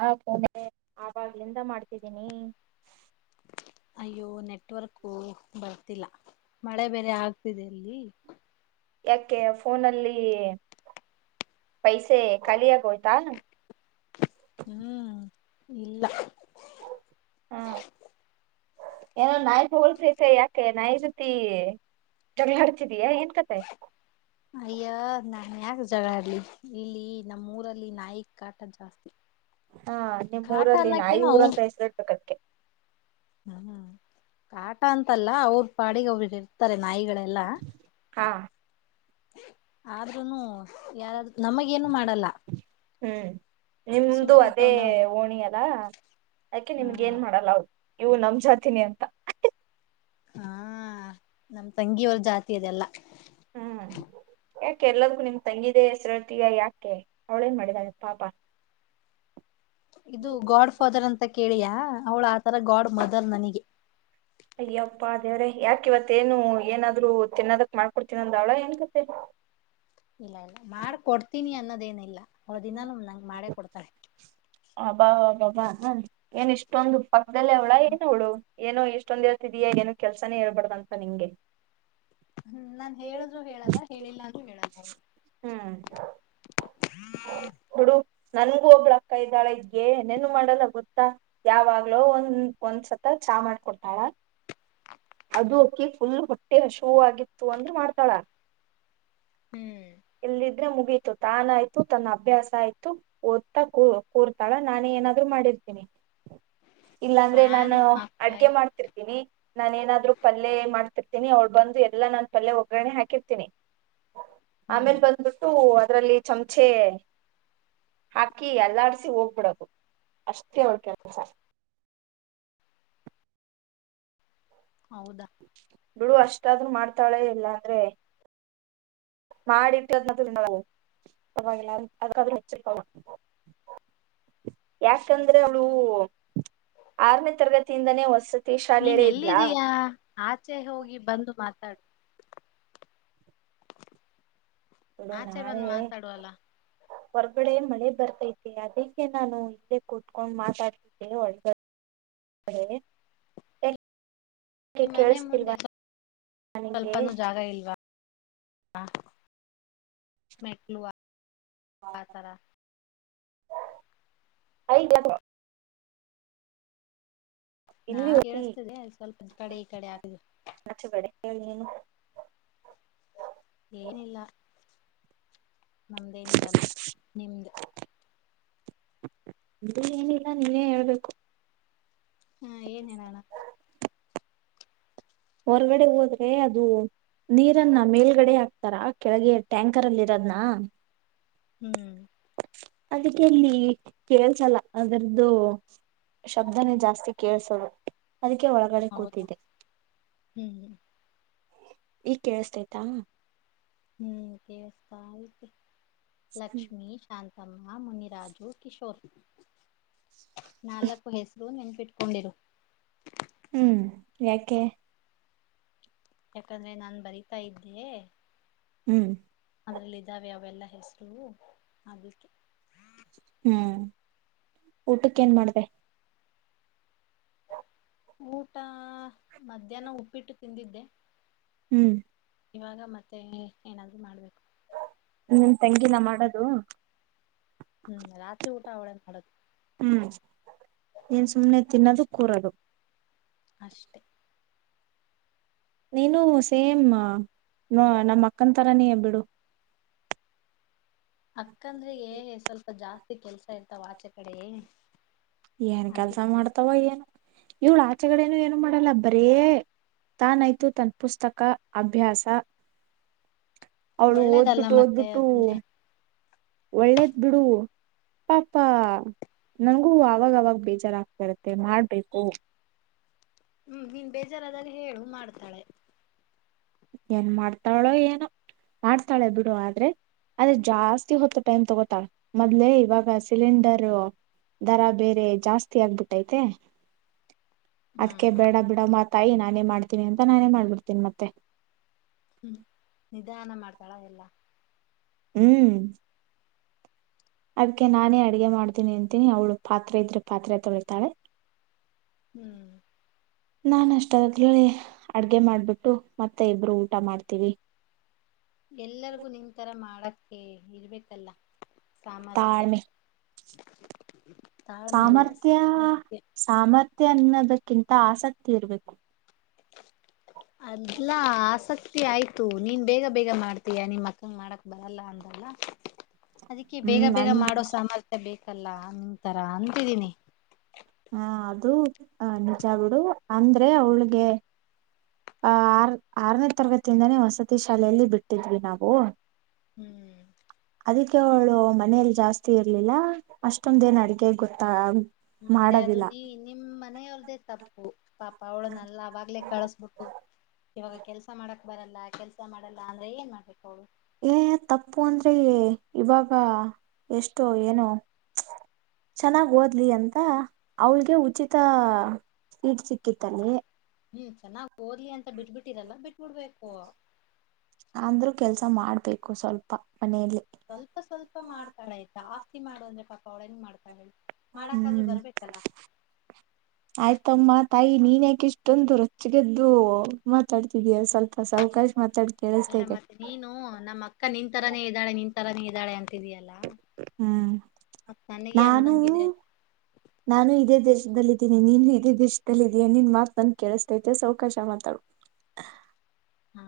ಹ [unintelligible] ಆವಾಗ್ಲಿಂದ ಮಾಡ್ತಿದ್ದೀನಿ. ಅಯ್ಯೋ ನೆಟ್ವರ್ಕ್ ಬರ್ತಿಲ್ಲ ಮಳೆ ಬೇರೆ ಆಗ್ತಿದೆ ಇಲ್ಲಿ. ಯಾಕೆ ಫೋನಲ್ಲಿ ಪೈಸೆ ಖಾಲಿ ಆಗೋಯ್ತಾ. ಹ್ಮ್ ಇಲ್ಲ. ಹಾ. ಏನೋ ನಾಯಿ ಬೊಗಳತೈತೈ ಯಾಕೆ ನಾಯಿ ಜೊತಿ. ಜಗಳ ಆಡ್ತಿದಿಯ ಏನ್ ಕತೆ. ಅಯ್ಯ ನಾನ್ ಯಾಕ ಜಗಳ ಅಡ್ಲಿ ಇಲ್ಲಿ ನಮ್ಮ ಊರಲ್ಲಿ ನಾಯಿ ಕಾಟ ಜಾಸ್ತಿ. ಹಾ ನಿಮ್ಮ್ ಕಾಟ ಊರಲ್ಲಿ ನಾಯಿ ಅನ್ನಕ್ಕೇನು ಊರಂತ ಹೆಸರಿ ಇಡ್ಬೇಕದಕ್ಕೆ. ಹ್ಮ. ಕಾಟ ಅಂತಲ್ಲ ಅವ್ರ ಪಾಡಿಗೆ ಅವರು ಇರ್ತಾರೆ ನಾಯಿಗಳೆಲ್ಲ. ಹಾ ಆದ್ರೂನು ಯಾರಾದೂ ನಮಗ ಏನು ಮಾಡಲ್ಲ. ಹ್ಮ್ ನಿಮ್ದು ಸುಮ್ನೆ ಇರ್ತಾವ ಅದೇ ನಾವು ಓಣಿಯಲ್ಲ ಅದಕ್ಕೆ ಹ ನಿಮ್ಗೆ ಏನ್ ಮಾಡಲ್ಲ ಅವು. ಇವು ನಮ್ ಜಾತಿನ ಅಂತ. ಹಾ ನಮ ತಂಗಿಯವರು ಜಾತಿ ಅದೆಲ್ಲಾ. ಹ್ಮ್ ಯಾಕೆ ಎಲ್ಲದ್ದಕ್ಕೂ ನಿಮ್ ತಂಗಿದೇ ಹೆಸರ ಹೇಳ್ತೀಯಾ ಯಾಕೆ ಅವ್ಳೇನ್ ಮಾಡಿದಾಳೆ ಪಾಪ. ಇದು ಗಾಡ್ ಫಾದರ್ ಅಂತ ಕೇಳಿಯಾ ಅವಳ ಆತರ ಗಾಡ್ ಮದರ್ ನನಗೆ ಅಯ್ಯಪ್ಪಾ ದೇವ್ರೆ ಯಾಕ ಇವತ್ೇನು ಏನಾದ್ರು ತಿನ್ನದಕ್ ಮಾಡ್ಕೊಡ್ತೀನ ಅಂದ ಅವ್ಳ ಏನ್ ಕತೆೆ ಇಲ್ಲ ಇಲ್ಲ ಮಾಡ್ಕ ಕೊಡ್ತೀನಿ ಅನ್ನೋದೇಏನ ಇಿಲ್ಲ ಹೊ ದಿನಾನ ನಂಗೆ ಮಾಡೇ ಕೊಡ್ತಾರೆ ಅಬಬಬ ಏನ್ ಇಷ್ಟೊಂದು ಪಕ್ಕದಲ್ಲ ಅವ್ಳ ಏನ ಅವ್ಳು ಏನೋ ಇಷ್ಟೊಂದ್ ಇರ್ತಿದಯಾ ಏನೋ ಕೆಲ್ಸಾನೇಳ್ಬಾರ್ದ ಅಂತ ನಿಂಗೆ ಹ್ಮ್ ನಾನ್ ಹೇಳ್ೂ ಹೇಳಲ್ಲ ಹೇಳಿಲ್ಲ ಅೂ ಹೇಳಲ್ಲ ಹ್ಮ್ ಹ್ಮ ಹುಡು ನನ್ಗೂ ಒಬ್ಳ ಅಕ್ಕಾಯ ಇದ್ದಾಳಗ್ಗೆ ಏನೇನು ಮಾಡಲ್ಲ ಗೊತ್ತಾ ಯಾವಾಗ್ಲೋ ಒಂದ ಒಂದ್ಸತ ಚಾ ಮಾಡ್ಕೊಡ್ತಾಳ ಅದು ಅಕ್ಕಿ ಫುಲ್ ಹೊಟ್ಟೆ ಹಶೂ ಆಗಿತ್ತು ಅಂದ್ರ ಮಾಡ್ತಾಳ ಹ್ಮ್ ಎಲ್ಲಿದ್ರೆ ಮುಗೀತು ತಾನಾಯಯ್ತು ತನ್ನ ಅಭ್ಯಾಸ ಆಯ್ತು ಓದ್ತಾ ಕೂ ಕೂರ್ತಾಳ ನಾನು ಏನಾದ್ರು ಮಾಡಿರ್ತೀನಿ ಇಲ್ಲಾಂದ್ರೆ ನಾನು ಫ್ಯಾನು ಹಾಕ್ತಾ ಅಡ್ಗೆ ಇದ್ದೆ. ಮಾಡ್ತಿರ್ತೀನಿ ನಾನ ಏನಾದ್ರು ಪಲ್ಯೆ ಮಾಡ್ತಿರ್ತನಿ ಅವ್ಳು ಬಂದು ಎಲ್ಲಾ ನಾನನ್ ಪಲ್ಯ ಒಗ್ಗರಣೆ ಹಾಕಿರ್ತೀನಿ ಹ್ಮ್ ಆಮೇಲೆ ಬಂದ್ಬಿಟ್ಟು ಅದರಲ್ಲಿ ಚಮಚೆ ಹಾಕಿ ಎಲ್ಲಾಡ್ಸಿ ಹೋಗ್ಬಿಡದು ಅಷ್ಟೇ ಒ ಕೆಲ್ಸ ಹೌದಾ ಬಿಡು ಅಷ್ಟಾದ್ರು ಮಾಡ್ತಾಳೆ ಇಲ್ಲ ಅಂದ್ರೆ [inaudible] ಯಾಕಂದ್ರೆ ಅವಳು ಆರನೇ ತರಗತಿಯಿಂದಾನೇ ಹೊಸ ನೀನ್ ಎಲ್ಲಿದ್ದೀಯಾ ಆಚೆ ಹೋಗಿ ಬಂದು ಮಾತಾಡು ಆಚೆ ಬಂದ್ ಮಾತಾಡುವಲ್ಲ ಹೊರ್ಗಡೆ ಮಳೆ ಬರ್ತೈತೆ ಅದಕ್ಕೆ ನಾನು ಇಲ್ಲೇ ಕುಟ್ಕೊಂಡ್ ಮಾತಾಡ್ತಿ [unintelligible] ನಿ ಮನೆ ಮುಂದೆ ನಿಂಗೆ? ಸ್ವಲ್ಪನು ಜಾಗ ಇಲ್ವಾ ಹಾ ಮೆಟ್ಲುವಾ ಐಗ ಇಲ್ಲಿ ನಾನ್ ಹೋತಿ ಕೇಳಿಸ್ತೇಿದೆ ಸ್ವಲ್ಪ ಕಡೆ ಈ ಕಡೆ ಆಗ ಮ ಚೆ ಬಡ ಹೇಳಿ ನೀ ಏನಿಲ್ಲ ನಮ್ದೇನಿರಲ್ಲ ಅ ಏನಿಲ್ಲ ನೀವೇ ಹೇಳ್ಬೇಕು ಹಾ ಏನ್ ಹೇಳನೋಣ ಹೊರಗಡೆ ಹೋದ್ರೆ ಅದು ನೀರನ್ನ ಮೇಲ್ಗಡೆ ಹಾಕ್ತಾರಾ ಕೆಳಗೆ ಟ್ಯಾಂಕರ್ ಅಲ್ಲಿ ಇರೋದ್ನಾ ಹ್ಮ್ ಅದಕ್ಕೆಲ್ಲಿ ಕೇಳ್ಸಲ್ಲ ಅದರ್ದು ಶಬ್ದನೇ ಜಾಸ್ತಿ ಕೇಳಸೋದು ಅದಕ್ಕೆ ಒಳಗಡೆ ಹೌದಾ ಕೂತಿದೆ ಹ್ಮ್ ಈಗ್ ಕೇಳಸ್ತೈತಾ ಹ್ಮ್ ದೇವೇಶಪಾಲ ಲಕ್ಷ್ಮೀ ಶಾಂತಮ್ಮ ಮುನಿರಾಜು ಕಿಶೋರ್ ನಾಲ್ಕು ಹೆಸರು ನೆನಪಿಟ್ಕೋ ಕುಂದಿರು ಹ್ಮ್ ಯಾಕೆ ಯಾಕಂದ್ರೆ ನಾನ್ ಬರೀತಾ ಇದ್ದೆ ಹ್ಞೂ ಅದ್ರಲ್ಲಿ ಇದ್ದಾವೆ ಅವೆಲ್ಲಾ ಹೆಸರು ಅದಕ್ಕೆ ಹ್ಮ್ ಊಟಕ್ಕೆ ಏನ್ ಮಾಡದೇ ಊಟ ಮಧ್ಯಾಹ್ನ ಉಪ್ಪಿಟ್ಟು ತಿಂದಿದ್ದೆ ಹ್ಮ್ ಇವಾಗ ಮತ್ತೆ ಏನಾದ್ರು ಮಾಡ್ಬೇಕು ನಿಮ್ ತೆಂಗಿನ ಮಾಡೋದು ಹ್ಮ್ ರಾತ್ರಿ ಊಟಾ ಅವಳೇ ಮಾಡೋದು ಹ್ಮ್ ಏನ್ ಸುಮ್ನೆ ತಿನ್ನೋದು ಕೂರೋದು ಅಷ್ಟೇ ನೀನು ಸೇಮ್ ನಮ್ಮ ಅಕ್ಕನ್ ತರಾನ ಬಿಡು ಅಕ್ಕಂದ್ರಗೆ ಸ್ವಲ್ಪ ಜಾಸ್ತಿ ಕೆಲ್ಸ ಇರ್ತಾವ ಆಚೆ ಕಡೆಯೇ ಏನ್ ಕೆಲ್ಸ ಮಾಡ್ತಾವ ಏನು ಇವಳ ಆಚೆಗಡೇನು ಏನು ಮಾಡಲ್ಲ ಬರೇ ತಾನಾಯ್ತು ತನ್ನ ಪುಸ್ತಕ ಅಭ್ಯಾಸಾ ಅವಳು ಒಳ್ಳೇದಲ್ಲ ಓದ್ಬಿಟ್ಟು ಮತ್ತೆ ಓದ್ಬಿಟ್ಟು ಅದನ್ನೇ ಒಳ್ಳೇದ್ ಬಿಡು ಪಾಪಾ ನಂಗೂ ಅವಾಗವಾಗ ಬೇಜಾರಾಗತಾ ಇರತ್ತೆ ಮಾಡ್ಬೇಕು ಹ್ಮ್ ನೀನ್ ಬೇಜಾರಾದಾಗ ಹೇಳು ಮಾಡ್ತಾಳೆ ಏನ್ ಮಾಡ್ತಾಳೋ ಏನು ಮಾಡ್ತಾಳೆ ಬಿಡು ಆದ್ರೆ ಆದರೆ ಜಾಸ್ತಿ ಹೊತ್ತು ಟೈಮ್ ತಗೋತಳೇ ಮೊದ್ಲೆೇ ಇವಾಗ ಸಿಲಿಂಡರು ದರ ಬೇರೆ ಜಾಸ್ತಿ ಆಗ್ಬಿಟ್ಟೈತೆ ಅದ್ಕ ಹ್ಮ್ ಬೇಡ ಬಿಡ ಮಾತಾಯಿ ನಾನೇ ಮಾಡ್ತೀನಿ ಅಂತ ನಾನೇ ಮಾಡ್ಬಿಡ್ತೇನಿ ಮತ್ತೆ ಹ್ಮ್ ನಿಧಾನ ಮಾಡ್ತಾಳ ಎಲ್ಲಾ ಹ್ಮ್ ಅದಕ್ಕೆ ನಾನೇ ಅಡಗೆ ಮಾಡ್ತೀನಿ ಅಂತೀನಿ ಅವ್ಳು ಪಾತ್ರೆ ಇದ್ರೆ ಪಾತ್ರೆ ತೊಳಿತಾಳೆ ಹ್ಮ್ [inaudible] ನಾನ್ ಅಷ್ಟದಾದ ಹೇಳಿ ಅಡ್ಗೆ ಮಾಡ್ಬಿಟ್ಟು ಮತ್ತೆ ಇಬ್ರು ಊಟ ಮಾಡ್ತೀವಿ ಎಲ್ಲರಿಗು ನಿನ್ಂತರ ಮಾಡಕ ಇರ್ಬೇಕಲ್ಲ ಸಾಮರ್ಥ್ಯ ತಾಳ್ಮೆ ತಾಳ್ಮೆಲ್ಲ ಸಾಮರ್ಥ್ಯ ಸಾಮರ್ಥ್ಯ ಸಾಮರ್ಥ್ಯ ಅನ್ನೋದಕ್ಕಿಂತ ಆಸಕ್ತಿ ಇರ್ಬೇಕು ಅದಲ್ಲಾ ಆಸಕ್ತಿ ಆಯ್ತು ನೀನ್ ಬೇಗ ಬೇಗ ಮಾಡ್ತೀಯಾ ನಿಮಕ್ಕಂಗ ಮಾಡಕ್ ಬರಲ್ಲ ಅಂತಲ್ಲ ಅದಕ್ಕೆ ಬೇಗ ಹ್ಮ್ ಬೇಗ ನನ್ ಮಾಡೋ ಸಾಮರ್ಥ್ಯ ಬೇಕಲ್ಲ ನಿಂತರ ಅಂತಿದೀನಿ ಹಾ ಅದು ಆ ನಿಜ ಬಿಡು ಅಂದ್ರೆ ಅವಳಿಗೆ ಆಹ ಆರ್ ಆರನೇ ತರಗತಿಯಿಂದಾನೇ ವಸತಿ ಶಾಲೆಯಲ್ಲಿ ಬಿಟ್ಟಿದ್ವಿ ನಾವು ಹ್ಮ್ ಅದಕ್ಕೆ ಅವಳು ಮನೇಲಿ ಜಾಸ್ತಿ ಇರ್ಲಿಲ್ಲ ಅಷ್ಟೊಂದೇನ್ ಅಡಗೆ ಗೊತ್ತ ಮತ್ತೆ ಅದು ನೀ ನಿಮ್ಮ್ ಮನೆಯವ್ರದೆೇ ತಪ್ಪು ಪಾಪ ಅವಳು ನಲ್ಲ ಅವಾಗ್ಲೇ ಕಳಸ್ಬಿಟ್ಟು ಇವಾಗ ಕೆಲ್ಸ ಮಾಡಕ್ ಬರಲ್ಲ ಕೆಲ್ಸ ಮಾಡಲ್ಲ ಅಂದ್ರೆ ಏನ್ ಮಾಡ್ಬೇಕು ಅವಳು ಏ ತಪ್ಪು ಅಂದ್ರೆ ಇವಾಗ ಎಷ್ಟೋ ಏನೋ ಚೆನ್ನಾಗಿ ಓದ್ಲಿ ಅಂತ ಅವಳಿಗೆ ಉಚಿತ ಸೀಟ್ ಸಿಕ್ಕಿತ್ತಲ್ಲಿ ಹ್ಮ್ ಚೆನ್ನ್ ಓದ್ಲಿ ಅಂತ ಬಿಟ್ಬ ಬಿಟ್ಟಿರಲ್ಲ ಬಿಟ್ಬ ಬಿಡ್ಬೇಕು ಅಂದ್ರು ಕೆಲ್ಸ ಮಾಡ್ಬೇಕು ಸ್ವಲ್ಪ ಮನೆಯಲ್ಲಿ ಸ್ವಲ್ಪ ಸ್ವಲ್ಪ ಮಾಡ್ತಾಳ ಆಯ್ತ ಜಸ್ತಿ ಮಾಡು ಅಂದ್ರೆ ಪಾಪ ಅವಳ ಹೆಂಗ ಮಾಡ್ತಾಳ ಮಾಡಕಾದೃ ಹ್ಮ್ ಬರ್ಬೇಕಲ್ಲ [inaudible] ಆಯ್ತಮ್ಮ ತಾಯಿ ನೀನ್ ಯಾಕೆ ಇಷ್ಟೊಂದು ರೊಚ್ಚಿಗೆದ್ದು ಮಾತಾಡ್ತಿದೀಯ ಸ್ವಲ್ಪ ಸ ಅವಕಾಶ ಮಾತಾಡ್ ಅಲ್ಲ ಕೇಳಿಸ್ತೈತೆ ಮತ್ತೆ ನೀನು ನಮ್ಮ ಅಕ್ಕ ನಿನ್ ತರಾನೇ ಇದ್ದಾಳೆ ನಿನ್ ತರಾನೇ ಇದ್ದಾಳೆ ಅಂತಿದಯಲ್ಲ ಹ್ಮ್ ಮತ್ತ ನನಗೆ ನಾನು ಅಂದಂಗಿದೆ ನಾನು ಇದೇ ದೇಶದಲ್ಲಿದ್ದೀನಿ ನೀನು ಇದೇ ದೇಶದದಲ್ಲಿ ಇದೀಯಾ ನಿನ್ ಮಾತ್ ನನ್ ಕೇಳಿಸತೈತೆ ಸೌಕಾಶ ಮಾತಡೂ ಹಾ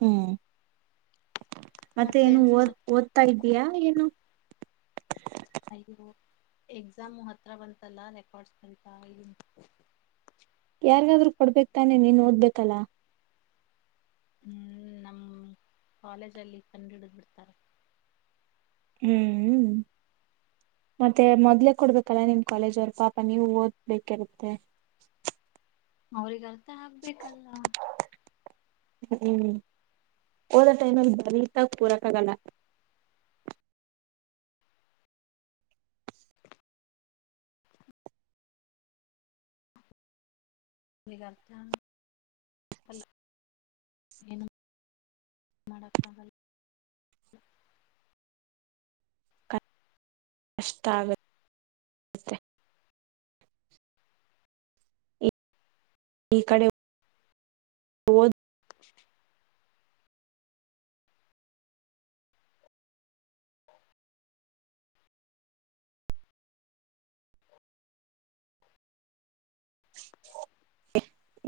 ಹ್ಮ್ ಮತ್ತೆ ಏನು ಮತ್ತೇನ್ ಓದ ಸಮಾಚಾರ? ಓದ್ತಾ ಇದ್ದೀಯಾ ಏನು ಅಯ್ಯೋ ಎಕ್ಸಾಮು ಹತ್ರ ಬಂತಲ್ಲಾ ರೆಕಾರ್ಡ್ಸ್ ಬಂತಾ ಇ. ಯಾರ್ಗಾದ್ರ್ೂ ಕೊಡ್ಬೇಕಕ್ ತಾನೆ ನೀನ್ ಓದ್ಬೇಕಲ್ಲಾ. ಹ್ಮ್ ನಮ್ಮ ಕಾಲೇಜಲ್ಲಿ ಕಂಡ ಹಿಡಿದು ಬಿಿಡ್ತಾರೆ. ಹ್ಮ್. ಮತ್ತೆ ಮೊದ್ಲೇ ಕೊಡ್ಬೇಕಲ್ಲ ನಿಮ್ ಕಾಲೇಜ್ ಅವರು ಪಾಪ ನೀವು ಓದ್ಬೇಕಿರುತ್ತೆ. ಅವ್ರಗ್ ಅರ್ಥ ಹಾಕ್ಬೇಕಲ್ಲ ಹ್ಮ ಒದ ಟೈಮ ಬಳ ತ ಪೂರಾಕಾಗಲ್ಲ ತಲೋಏನು ಮಾಡಕ್ಕ ಬಲ್ಲ ಅಷ್ಟಾವ ಈ ಕಡೆ ಓದ್ [inaudible]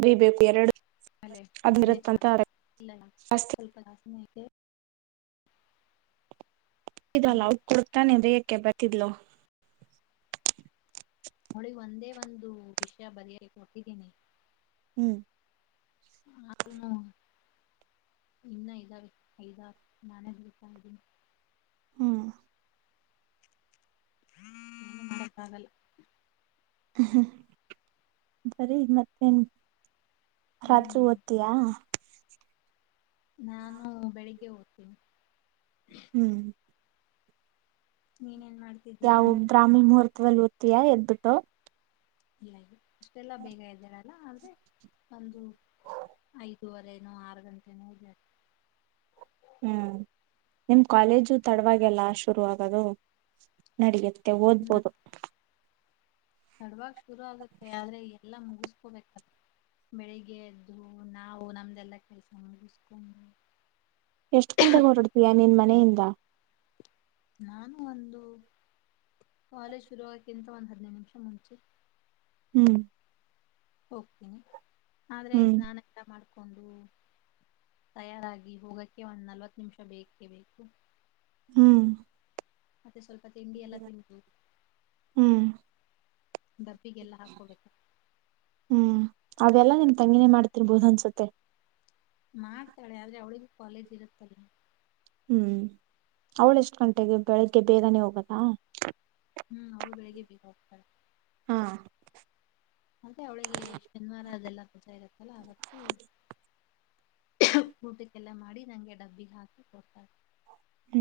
ಬಿೀ ಬು ಎರಡು ಅಲ್ಲೇ ತಿನಚ ಅದಿರುತ್ತಂತ ಇಲ್ಲ ಜಾಸ್ತಿ ಸ್ವಲ್ಪಾಸನ ಇದಲ್ಲ ಅವ ಕೊಡ್ತಾನೆ ಬೇಯಕ್ಕೆ ಬರ್ತಿದ್ಲು ಹೋಳಿ ಒಂದೇ ಒಂದು ವಿಷಯ ಬರಿಿಯಾಗಿ ಕೊಟ್ಟಿದ್ದೀನಿ ಹ್ಮ್ ಆನು ಇನ್ನು ಐದಾರ್ು ಐದಾರ್ ನಾನೇ ಬಿಡ್ತಾ ಇದ್ದೀನಿ ಹ್ಮ್ ಮಕಾಗಲ್ಲ ಹ್ಮ್ ಬರೀ ಮತ್ತೆನ್ ರಾತ್ರಿ ಹ್ಮ್ ಓದ್ತೀಯಾ ನಾನು ಬೆಳಿಗ್ಗೆ ಹೋಗ್ತೀನಿ ಹ್ಮ್ ನೀನೇನ್ ಮಾಡ್ ಯಾವವು ಬ್ರಾಹ್ಮಣ ಮುಹೂರ್ತವ ಅ ದ್ತಯಾ ಎದ್ಬಿಟ್ಟು ಇಲ್ಲ ಅಷ್ಟೆಲ್ಲ ಬೇಗ ಇದ್ದಾರೆ ಆದ್ರೆ ಒಂದು ಐದೂುವರೆೇನೋ ಆರು ಗಂಟೆನೋ ಜ ಹ್ಮ್ ನಿಮ ಕಾಲೇಜು ತಡವಾಗಿಲ್ಲ ಶುರು ಆಗೋದು ನಡಿಯತ್ತೆ ಓದ್ಬೋದು ತಡವಾಗಿಾಗ ಶುರು ಆಗುತ್ತೆ ಆದ್ರೆ ಎಲ್ಲಾ ಮುಗಿಸ್ಕೋಬೇಕಲ್ಲ ಬೆಳಿಗ್ಗೆ ಎದ್ದು ನಾವು ನಮ್ದಲ್ಲಾ ಕೆಲ್ಸ ಮುಗಿಸ್ಕೊಂಡ ಎಷ್ಟು ಗಂಟೆಗೆ ಹೊರಡ್ತೀಯಾ ನೀನ್ ಮನೆಯಿಂದ ನಾನು ಒಂದು ಕಾಲೇಜ್ ಶುರುವಕ್ಕಿಂತ ಒಂದು ಹದ್ಿನೈದು ನಿಮಿಷ ಮುಂಚೆ ಹ್ಮ್ ಹೋಗ್ತೀನಿ ಆದ್ರೆ ಹ್ಮ್ ಸ್ನಾನ ಊಟ ಮಾಡ್ಕೊಂಡು ತಯಾರಾಗಿ ಹೋಗಕ್ಕೆ ಒಂದ್ ನಲ್ವತ್ತು ನಿಮಿಷ ಬೇಕೇ ಬೇಕು ಹೂ ಮತ್ತೆ ಸ್ವಲ್ಪ ತಿಂಡಿ ಎಲ್ಲಾ ತಿಂದು. [inaudible] ಹ್ಮ್ ಡಬ್ಬಿಗ ಎಲ್ಲಾ ಹಾಕೋ ಬೇಕು. [inaudible] ಹು ಅವೆಲ್ಲಾ ನಿನ್ನ ತಂಗಿನೇ ಮಾಡ್ತಿರ್ಬೋದ ಅನ್ಸುತ್ತೆ. [inaudible] ಮಾಡ್ತಾಳೆ ಆದ್ರೆ ಅವಳಿಗೂ ಕಾಲೇಜ್ ಇರುತ್ತಲ್ಲ. [inaudible] ಹು ಅವಳ ಎಷ್ಟ ಗಂಟೆಗೆ ಬೆಳಿಗ್ಗೆ ಬೇಗನೆ ಹೋಗದಾ? [inaudible] ಹೂ ಅವಳು ಬೆಳಗ್ಗೆ ಬೇಗ ಹೋಗ್ತಾಳೆ. [inaudible] ಹ [inaudible] ಮತ್ತೆ ಅವಳಿಗೆ ಶನಿವಾರ ಅದೆಲ್ಲ ರಜೆ ಇರುತ್ತಲ್ಲ ಅವತ್ತು, [inaudible] ಊಟಕ್ಕೆಲ್ಲ ಮಾಡಿ ನಂಗೆ ಡಬ್ಬಿಗೆ ಹಾಕಿ ಕೊಡ್ತಾರೆ. [inaudible] ಹೂ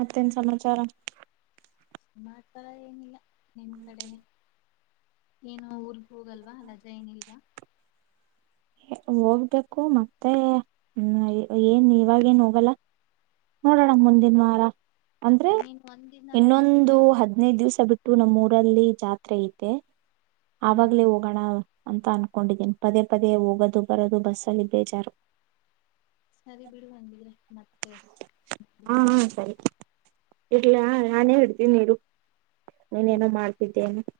ಮತ್ತೇನ ಸಮಾಚಾರ? [inaudible] ಮತ್ತ ಏನಿಲ್ಲ ನಿಮ್ಮ ಕಡೆನೇ, [inaudible] ಏನ್ ಊರಗೇ ಹೋಗಲ್ವಾ ರಜಾ ಏನಿಲ್ವಾ? ಹೋಗ್ಬೇಕು ಮತ್ತೆ ಇನ್ ಯ ಏನ್ ಇವಾಗೇನ್ ಹೋಗಲ್ಲ? [inaudible] ನೋಡೋಣ ಮುಂದಿನ ವಾರ ಅಂದ್ರೆ ನೀನ್ ಒಂದಿನ ರಜಾ ಸಿಕ್ ಇನ್ನೊಂದು ಹದನೈದ ದಿವ್ಸ ಬಿಟ್ಟ ಟು ನಮ್ಮ ಊರಲ್ಲಿ ಜಾತ್ರೆ ಐತೆ ಹ್ಮ್ ಆವಾಗಲೇ ಹೋಗೋಣ ಅಂತ ಅನ್ಕೊಂಡಿದ್ದೀನಿ ಪದೇ ಪದೇ ಹೋಗದು ಬರದು ಬಸ್ಸಲ್ಲಿ ಬೇಜಾರು [inaudible] ಸರಿ ಬಿಡು ಹಿಂಗ ಇದ್ರೆ ಮತ್ತೆ ಯವಾಗಲ್ಲ ಆದ್ರೂ [inaudible] ಇಡ್ಲ ನಾನೇ ಹಡ್ತೀನಿ ಇರು ಹ್ಮ್ ನೀನೇನೋ ಮಾಡ್ತಿದ್ದೇ ಏನೋ? [inaudible]